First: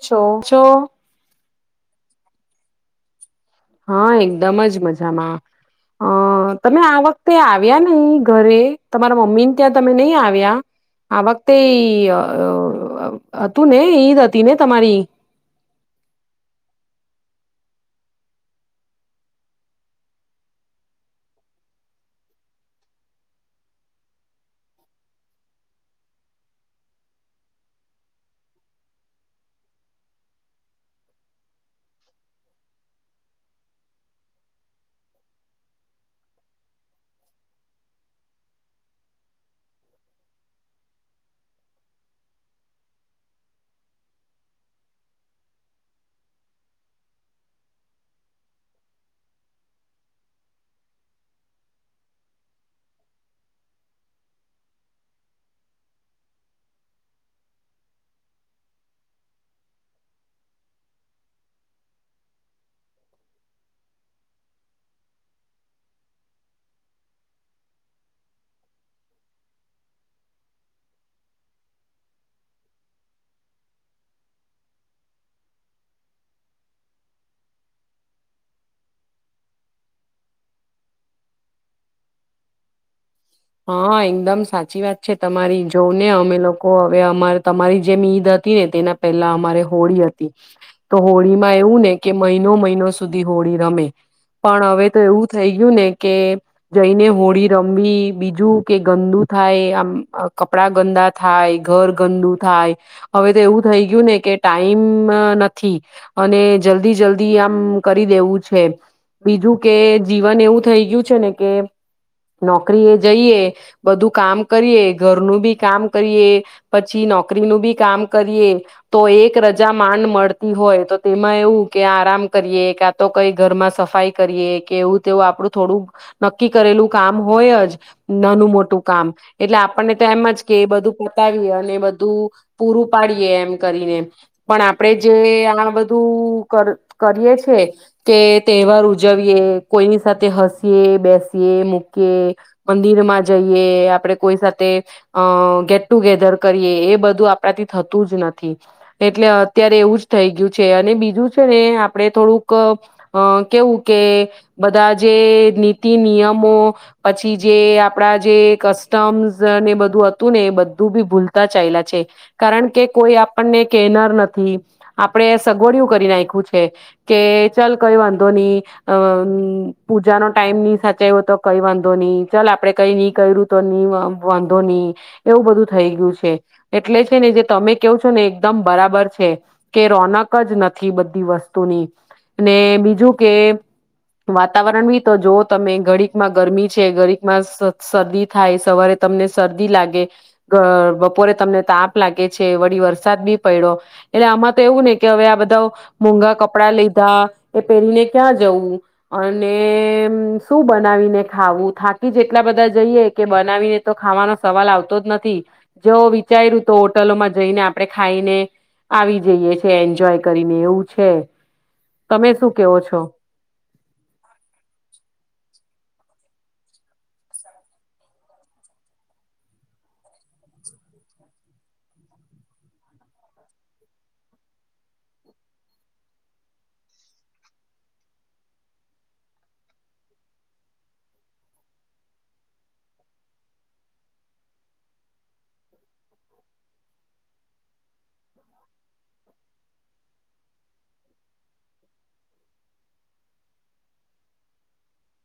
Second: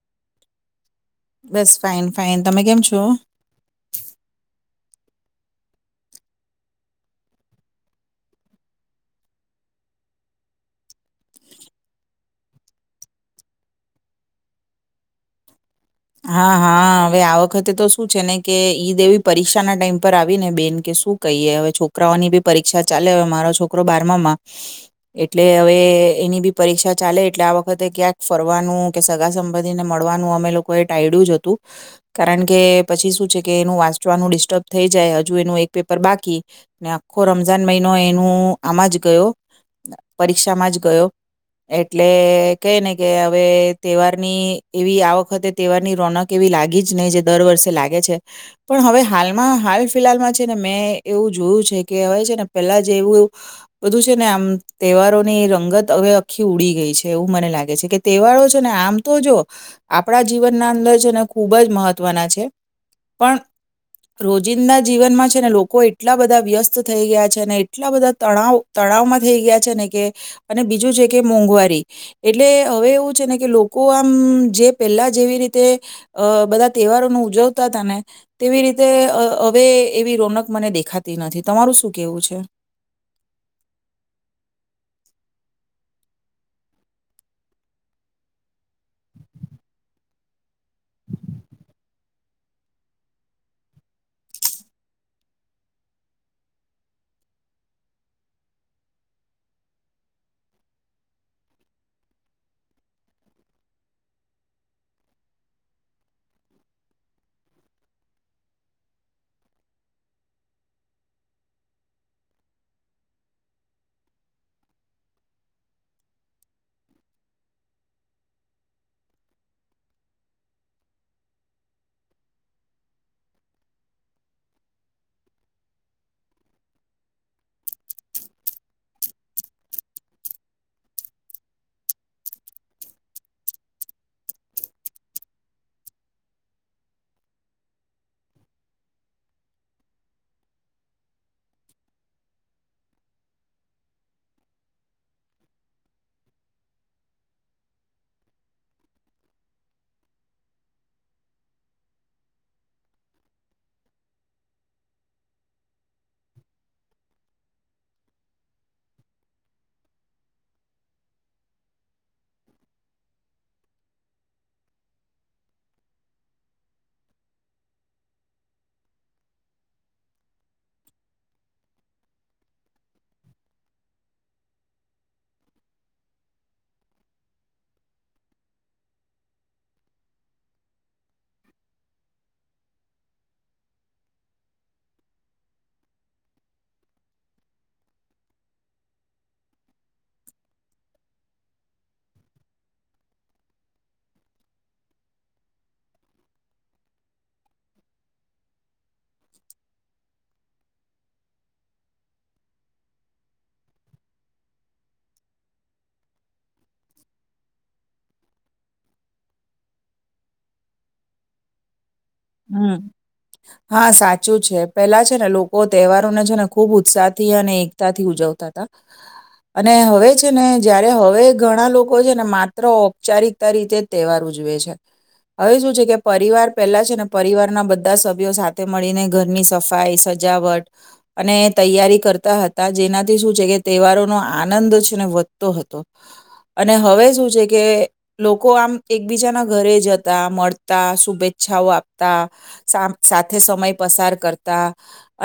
છો જો બસ ફાઈન ફાઈન. તમે કેમ છો? હા એકદમ જ મજામાં. અ તમે આ વખતે આવ્યા નઈ ઘરે તમારા મમ્મીને ત્યાં તમે નઈ આવ્યા આ વખતે હતું ને ઈદ હતી ને તમારી? હા હા હવે આ વખતે તો શું છે ને કે ઈદ એવી પરીક્ષા ના ટાઈમ પર આવી ને બેન કે શું કહીએ હવે છોકરાઓની બી પરીક્ષા ચાલે હવે મારો છોકરો બારમામાં એટલે હવે એની બી પરીક્ષા ચાલે એટલે આ વખતે ક્યાંક ફરવાનું, કે સગા સંબંધી ને મળવાનું અમે લો કો એ ટાઇડ્યું જ હતું, કારણ કે પછી શું છે કે એનું વાંચવાનું ડિસ્ટર્બ થઈ જાય હજુ એનું એક પેપર બાકી, ને આખો રમજાન મહિનો એનું આમાં જ ગયો પરીક્ષામાં જ ગયો, એટલે કહે ને કે હવે તહેવારની એવી આ વખતે તહેવાર ની રોનક એવી લાગી જ નહી જે દર વર્ષે લાગે છે, પણ હવે હાલમાં હાલ ફિહાલમાં છે ને મેં એવું જોયું છે કે હવે છે ને પેલા જે એવું એવું બધું છે ને આમ તહેવારોની રંગત હવે આખી ઉડી ગઈ છે, એવું મને લાગે છે કે તહેવારો છે ને આમ તો જો આપણા જીવનના અંદર છે ને ખૂબ જ મહત્વના છે, પણ રોજિંદા જીવનમાં છે ને લોકો એટલા બધા વ્યસ્ત થઈ ગયા છે ને એટલા બધા તણાવ તણાવમાં થઈ ગયા છે ને કે, અને બીજું છે કે મોંઘવારી એટલે હવે એવું છે ને કે લોકો આમ જે પેલા જેવી રીતે અ બધા તહેવારો ન ઉજવતા તા ને, તેવી રીતે હવે એવી રોનક મને દેખાતી નથી તમારું શું કેવું છું? હા એકદમ સાચી વાત છે તમારી, જોવ ને અમે લોકો હવે અમા તમારી જેમ ઈદ હતી ને તેના પહેલા અમારે હોળી હતી, તો હોળીમાં એવું ને કે મહિનો મહિનો સુધી હોળી રમે, પણ હવે તો એવું થઈ ગયું ને કે જઈને હોળી રમવી બીજું કે ગંદુ થાય આમ કપડા ગંદા થાય, ઘર ગંદુ થાય, હવે તો એવું થઈ ગયું ને કે ટાઈમ નથી અને જલ્દી જલ્દી આમ કરી દેવું છે, બીજું કે જીવન એવું થઈ ગયું છે ને કે નોકરી એ જઈએ બધું કામ કરીએ ઘરનું બી કામ કરીએ, પછી નોકરીનું બી કામ કરીએ તો એક રજા માંડ મડતી હોય તો તેમાં એવું કે આરામ કરીએ, કા તો કઈ ઘરમાં સફાઈ કરીએ, કે એવું તેવું આપડું થોડું નક્કી કરેલું કામ હોય જ નાનું મોટું કામ, એટલે આપર્ણે તો એમ જ કે બધું પતાવીએ અને બધું પૂરું પાડીએ એમ કરીને, પણ આપણે જે આ બધું કર કરીએ છે કે તહેવાર ઉજવીએ, કોઈની સાથે હસીયએ, બેસીએ, મૂકીએ મંદિરમાં જઈએ, આપડે કોઈ સાથે અ ગેટ ટુગેધર કરીએ એ બધું આપણાથી થતું જ નથી, એટલે અત્યારે એવું જ થઈ ગ્યું છે, અને બીજું છે ને આપડે થોડુંક અ કેવું કે બધા જે નીતિ નિયમો, પછી પી જે આપડા જે કસ્ટમ્સ ને બધું હતું ને એ બધું બી ભૂલતા ચાલલા છે, કારણ કે કોઈ આપર્ણે કેનર નથી આપડે સગવડિયું કરી નાખ્યું છે, કે ચાલ કઈ વાંધો નહી અ પૂજાનો ટાઈમ નહી સાચઇવો તો કઈ વાં ધો ની, ચાલ આપડે કઈ નહી કર્યું તો ની અ વાંધો ની, એવું બધું થઈ ગયું છે, એટલે છે ને જે તમે કેવું છો ને એકદમ બરાબર છે, કે રોનક જ નથી બધી વસ્તુની, ને બીજું કે વાતાવરણ બી તો જો તમે ઘડીકમાં ગરમી છે ગરીકમાં સર શરદી થાય સવારે તમને શરદી લાગે, બ બપોરે તમને તાપ લાગે છે, વળી વરસાદ બી પઇડો એટલે આમાં તો એવું ને કે હવે આ બધા મોંઘા કપડા લીધા, એ પહેરીને ક્યાં જવું, અને શું બનાવીને ખાવું થાકી જ એટલા બધા જઈએ કે બનાવીને તો ખાવાનો સવાલ આવતો જ નથી, જેવ વિચાર્યું તો હોટલોમાં જઈને આપડણે ખાઈને આવી જઈએ છે એન્જોય કરીને એવું છે. તમે શું હમ્મ કેવો છો હા સાચું છે, પેલા છે ને લોકો તહેવાર ને ખુબ ઉત્સાહ થી અને એકતા થી ઉજવતા હતા અને હવે છે ને જયારે હવે ઘણા લોકો એ માત્ર ઔપચારિકતા રીતે તહેવાર ઉજવે છે હવે શું છે કે પરિવાર પેલા છે ને પરિવારના બધા સભ્યો સાથે મળીને ઘરની સફાઈ સજાવટ અને તૈયારી કરતા હતા જેનાથી શું છે કે તહેવારો નો આનંદ છે ને વધતો હતો અને હવે શું છે કે લોકો આમ એકબીજાના ઘરે જતા મળતા શુભેચ્છાઓ આપતા સાથે સમય પસાર કરતા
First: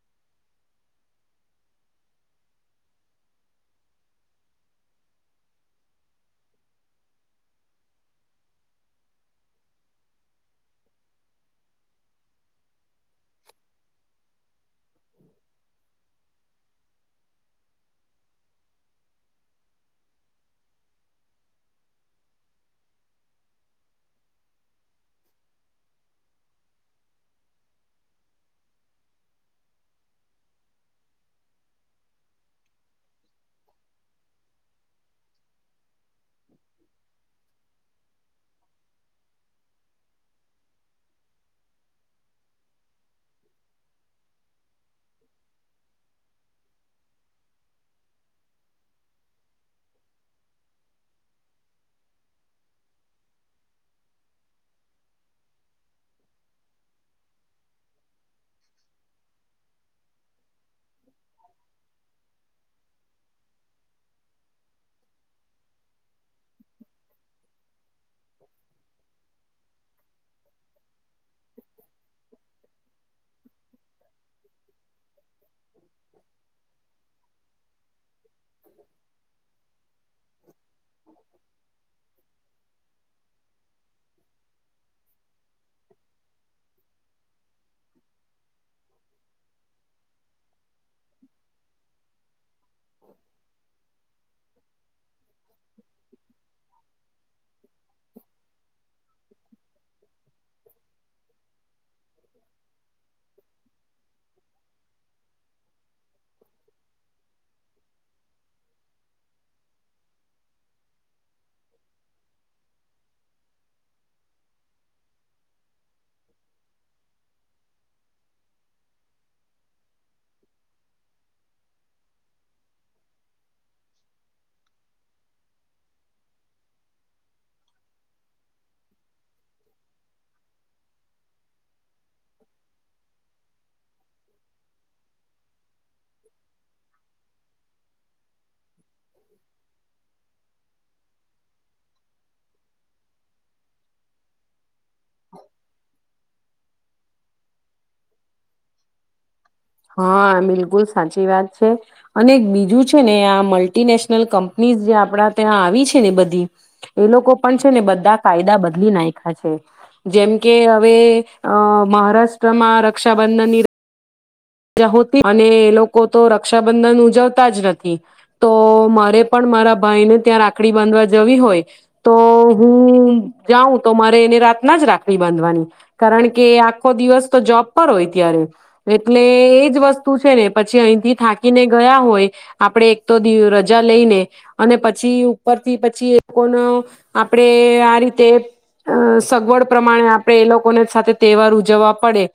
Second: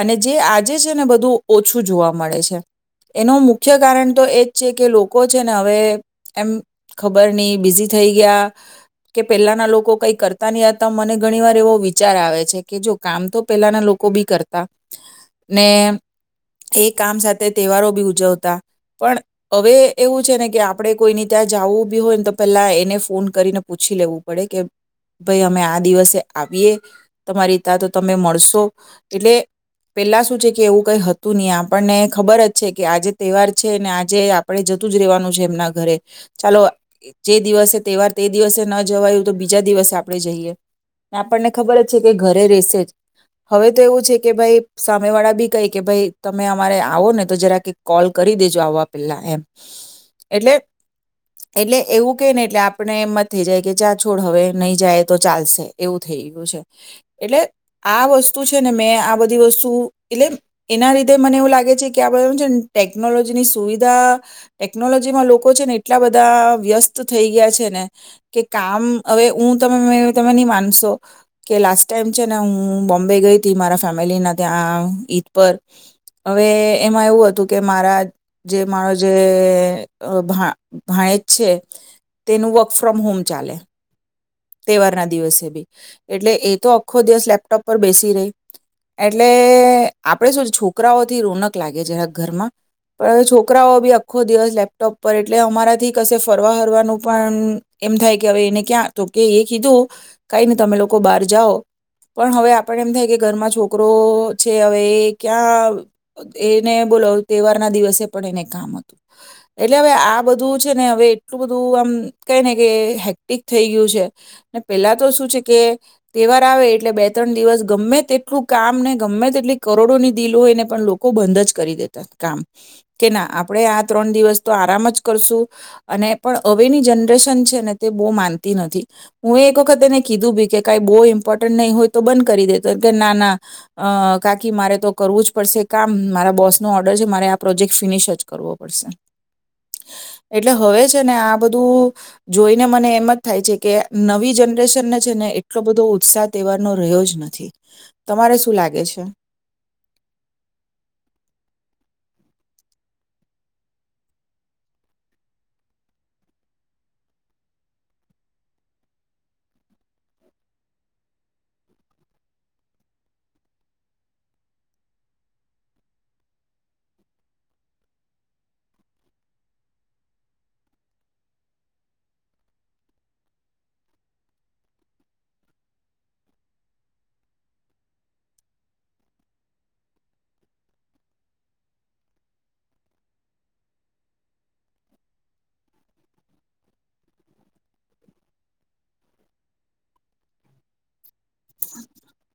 અને જે આજે છે ને બધું ઓછું જોવા મળે છે એનું મુખ્ય કારણ તો એજ છે કે લોકો છે ને હવે એમ ખબર નહી બિઝી થઈ ગયા કે પેલાના લોકો કઈ કરતા નહતા મને ઘણી વાર એવો વિચાર આવે છે કે જો કામ તો પેલાના લોકો બી કરતા ને એ કામ સાથે તહેવારો બી ઉજવતા પણ હવે એવું છે ને કે આપણે કોઈ ત્યાં જવું બી હોય ને તો પેલા એને ફોન કરીને પૂછી લેવું પડે કે ભાઈ અમે આ દિવસ આવીએ તમારી ત તો તમે મળશો એટલે પેલા શું છે કે એવું કઈ હતું નહી આપણને ખબર જ છે કે આજે તહેવાર છે ને આજે આપણે જતું જ રવાનું છે એમના ઘરે ચાલો જે દિવસે તહેવાર તે દિવસે ન જવાયું તો બીજા દિવસે આપણે જઈએ આપણને ખબર જ છે કે ઘરે રેશે જ હવે તો એવું છે કે ભાઈ સામે વાળા બી કઈ કે ભાઈ તમે અમારે આવો ને તો જરાક કોલ કરી દેજો આવવા પેલા એમ એટલે એટલે એવું કેહે ને એટલે આપણે એમમાં થઈ જાય કે ચા છોડ હવે નહી જાય તો ચાલશે એવું થઈ ગયું છે એટલે આ વસ્તુ છે ને મેં આ બધી વસ્તુ એટલે એના લીધે મને એવું લાગે છે કે આ બધા છેને ટેકનોલોજી ની સુવિધા ટેકનોલોજીમાં લોકો છે ને એટલા બધા વ્યસ્ત થઈ ગયા છે ને કે કામ હવે હું તમે નહીં માન કે લાસ્ટ ટાઈમ છે ને હું બોમ્બે ગઈ હતી મારા ફેમિલી ના ત્યાં ઈદ પર હવે એમાં એવું હતું કે મારા જે મારો જે ભાઇજ છે તેનું વર્ક ફ્રોમ હોમ ચાલે તહેવારના દિવસે ભી એટલે એ તો આખો દિવસ લેપટોપ પર બેસી રહી એટલે આપણે શું છોકરાઓથી રોનક લાગે છે ઘરમાં પણ હવે છોકરાઓ ભી અખો દિવસ લેપટોપ પર એટલે અમારાથી કશે ફરવા ફરવાનું પણ એમ થાય કે હવે એને ક્યાં તો કે એ કીધું કઈ ને તમે લોકો બહાર જાઓ પણ હવે આપણ એમ થાય કે ઘરમાં છોકરો છે હવે એ ક્યાં એને બોલો તહેવાર ના દિવસે પણ એને કામ હતું એટલે હવે આ બધું છે ને હવે એટલું બધું આમ કઈ ને કે હેક્ટિક થય ગયું છે ને પેલા તો શું છે કે તહેવાર આવે એટલે બે ત્રણ દિવસ ગમે તેટલું કામ ને ગમે તેટલી કરોડોની ડીલ હોય ને પણ લોકો બંધ જ કરી દેતા કામ કે ના આપણે આ ત્રણ દિવસ તો આરામ જ કરશું અને પણ હવેની જનરેશન છે ને તે બહુ માન તી નથી હું એ એક વખત એને કીધું ભી કે કઈ બહુ ઇમ્પોર્ટન્ટ નહીં હોય તો બંધ કરી દેતોમ કે ના ના કાકી મારે તો કરવું જ પડશે કામ મારા બોસ નો ઓર્ડર છે મારે આ પ્રોજેક્ટ ફિનિશ જ કરવો પડશે એટલે હવે જ ને આ બધું જોઈને મને એમ જ થાય છે કે નવી જનરેશનને છે ને એટલો બધો ઉત્સાહ તહેવારનો રહ્યો જ નથી તમારે શું લાગે છે હા બિલકુલ સાચી વાત છે અને બીજું છે ને આ મલ્ટીનેશનલ કંપનીઝ જે આપડા ત્યાં આવી છે ને બધી એ લોકો પણ છે ને બધા કાયદા બદલી નાખ્યા છે જેમ કે હવે અ મહારાષ્ટ્રમાં રક્ષાબંધનની રજા હોતી અને એ લોકો તો રક્ષાબંધન ઉજવતા જ નથી તો મારે પણ મારા ભાઈને ત્યાં રાખડી બાંધવા જવી હોય તો હું જાઉં તો મારે એને રાતના જ રાખડી બાંધવાની કારણ કે આખો દિવસ તો જોબ પર હોય ત્યારે એટલે એ જ વસ્તુ છે ને પછી અહીંથી થાકીને ગયા હોય આપણે એક તો રજા લઈને અને પછી ઉપરથી પછી એ લોકોનો આપણેે આ રીતે અ સગવડ પ્રમાણે આપણે એ લોકોને સાથે તહેવાર એ એ ઉજવવા પડે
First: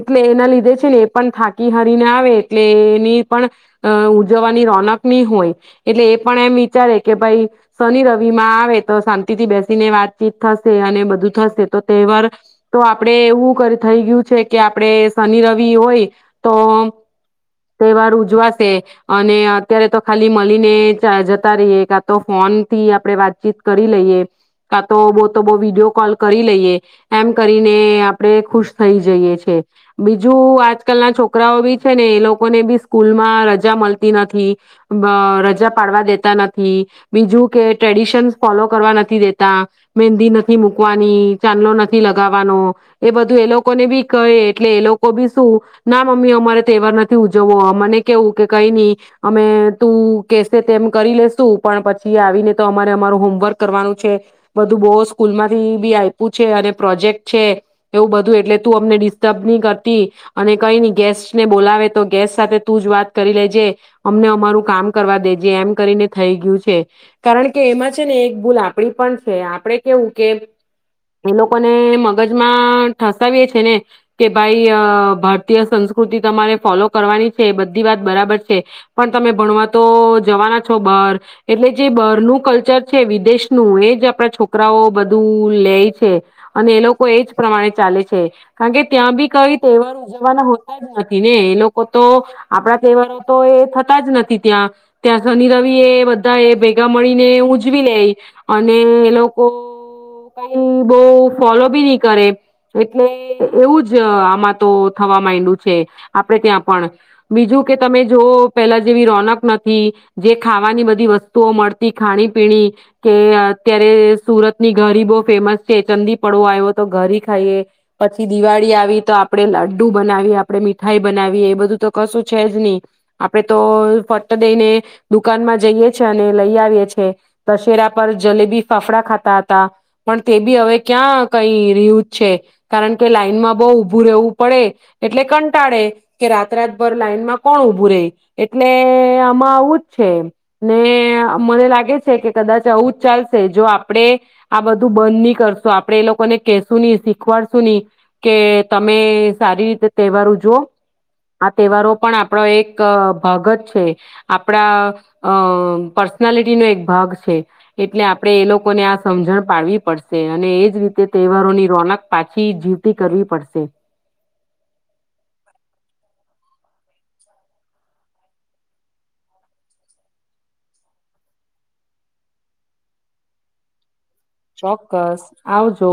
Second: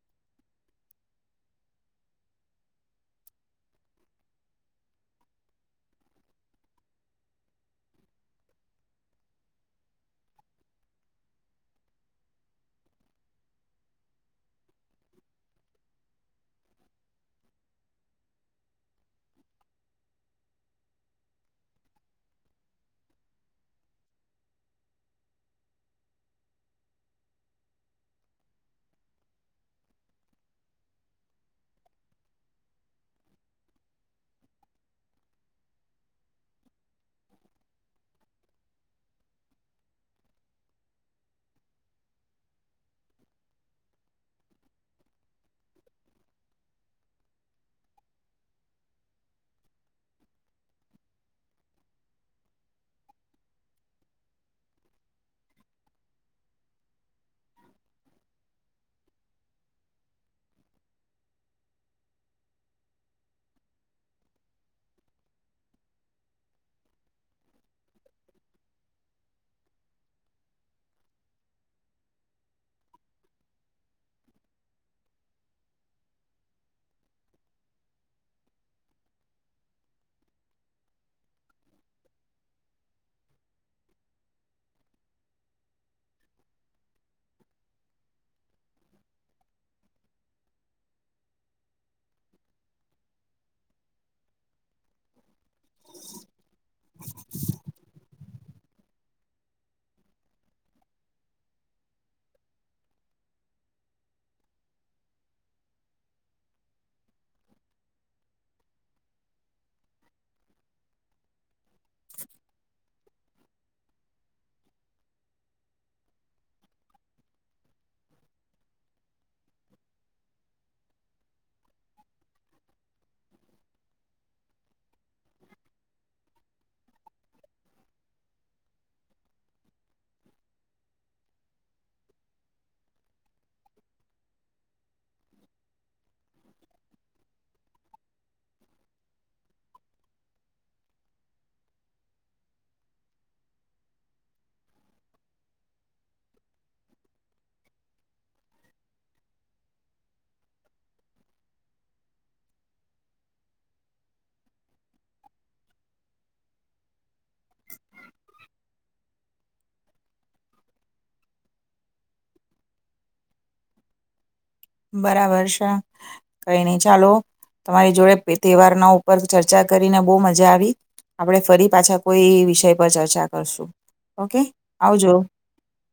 એટલે એના લીધે છે ને એ પણ થાકી હારીને આવે એટલે એની પણ અ ઉજવવાની રોનક ની હોય એટલે એ પણ એમ વિચારે કે ભાઈ શનિ રવિ માં આવે તો શાંતિ થી બેસીને વાતચીત થશે અને બધું થશે તો તહેવાર તો આપડે એવું થઈ ગયું છે કે આપડે શનિ રવિ હોય તો તહેવાર ઉજવાશે અને અત્યારે તો ખાલી મળીને જતા રહીએ કા તો ફોન થી આપણે વાતચીત કરી લઈએ કા તો બો તો બો વિડીયો કોલ કરી લઈએ એમ કરીને આપડે ખુશ થઈ જઈએ છે બી બીજુ આજકાલ ના છોકરાઓ બી છે ને એ લોકોને બી સ્કૂલમાં રજા મળતી નથી અ રજા પાડવા દેતા નથી બીજું કે ટ્રેડિશનસ ફોલો કરવા નથી દેતા મેદી નથી મૂકવાની ચાંદલો નથી લગાવવાનો એ બધું એ લોકોને ભી કહે એટલે એ લોકો લોકો‌ ભી શું ના મમ્મી અમારે તહેવાર નથી ઉજવો મને કેવું કે કઈ નહી અમે તું કેશે તેમ કરી લેસુ પણ પછી આવીને તો અમારે અમારું હોમવર્ક કરવાનું છે બધું બો સ્કૂલ માંથી ભી આયપુ છે અને પ્રોજેક્ટ છે એવું બધું એટલે તું અમને ડિસ્ટર્બ ની કર કરતી અને કઈ ન ગેસ્ટને બોલાવે તો ગેસ્ટ સાથે તું જ વાત કરી લેજે અમને અમારું કામ કરવા દેજે એમ કરીને થઈ ગયું છે કારણ કે એમાં છે ને એક ભૂલ આપડી પણ છે આપણે કેવું કે એ લોકોને મગજમાં ઠસાવીએ છે ને કે ભાઈ કે ભારતીય સંસ્કૃતિ તમારે ફોલો કરવાની છે બધી વાત બરાબર છે પણ તમે ભણવા તો જવાના છો બાર એટલે જે બારનુ‌‌‍ કલ્ચર છે વિદેશનું એજ આપણા છોકરાઓ બધું લેય છે અને એ લોકો એજ પ્રમાણે ચાલે છે કારણ કે ત્યાં ભી કઈ તહેવાર ઉજવવાના હોતા જ નથી ને એ લોકો તો આપડા તહેવારો તો એ થતા જ નથી ત્યાં ત્યાં શનિ રવિ એ બધા એ ભેગા મળીને ઉજવી લે અને એ લોકો કઈ બો ફોલો ભી નહી કરે એટલે એવું જ જ આમાં તો થવા માંડું છે આપડે ત્યાં પણ બીજું કે તમે જો પેલા જેવી રોનક નથી જે ખાવાની બધી વસ્તુઓ મળતી ખાણી પીણી કે અત્યારે સુરતની ઘરી બહુ ફેમસ છે ચંદીપડો આવ્યો તો ઘર ખાઈએ પછી દિવાળી આવે તો આપડે લડ્ડુ બનાવીએ આપણે મીઠાઈ બનાવીએ એ બધું તો કશું છે જ નહી આપડે તો ફટ દઈને દુકાનમાં જઈએ છે અને લઈ આવીએ છે દશેરા પર જલેબી ફાફડા ખાતા હતા પણ તે ભી હવે ક્યાં કઈ રહુ છે કારણ કે લાઈનમાં બો ઉભું રહેવું પડે એટલે કંટાળે કે રાત રાતભર લાઈનમાં કોણ ઉભું ર એટલે આમાં આવું જ છે ને મને લાગે છે કે કદાચ આવું જ ચાલશે જો આપણે આ બધું બંધ નહી કરશું આપડે એ લોકોને કશું નહી શીખવાડશું નહી કે તમે સારી રીતે તહેવારો જુઓ આ તહેવારો પણ આપણો એક ભાગ જ છે આપણા અ પર્સનાલિટીનોો એક ભાગ છે એટલે આપણેે એ લોકોને આ સમજણ પાડવી પડશે અને એજ રીતે તહેવારોની રોનક પાછી જી કરવી પડશે બરાબર છે કઈ નહી ચાલો તમારી જોડે તહેવારના ઉપર ચર્ચા કરીને બહુ મજા આવી આપડે ફરી પાછા કોઈ વિષય પર ચર્ચા કરશું ઓકે આવજો ચોક્કસ આવજો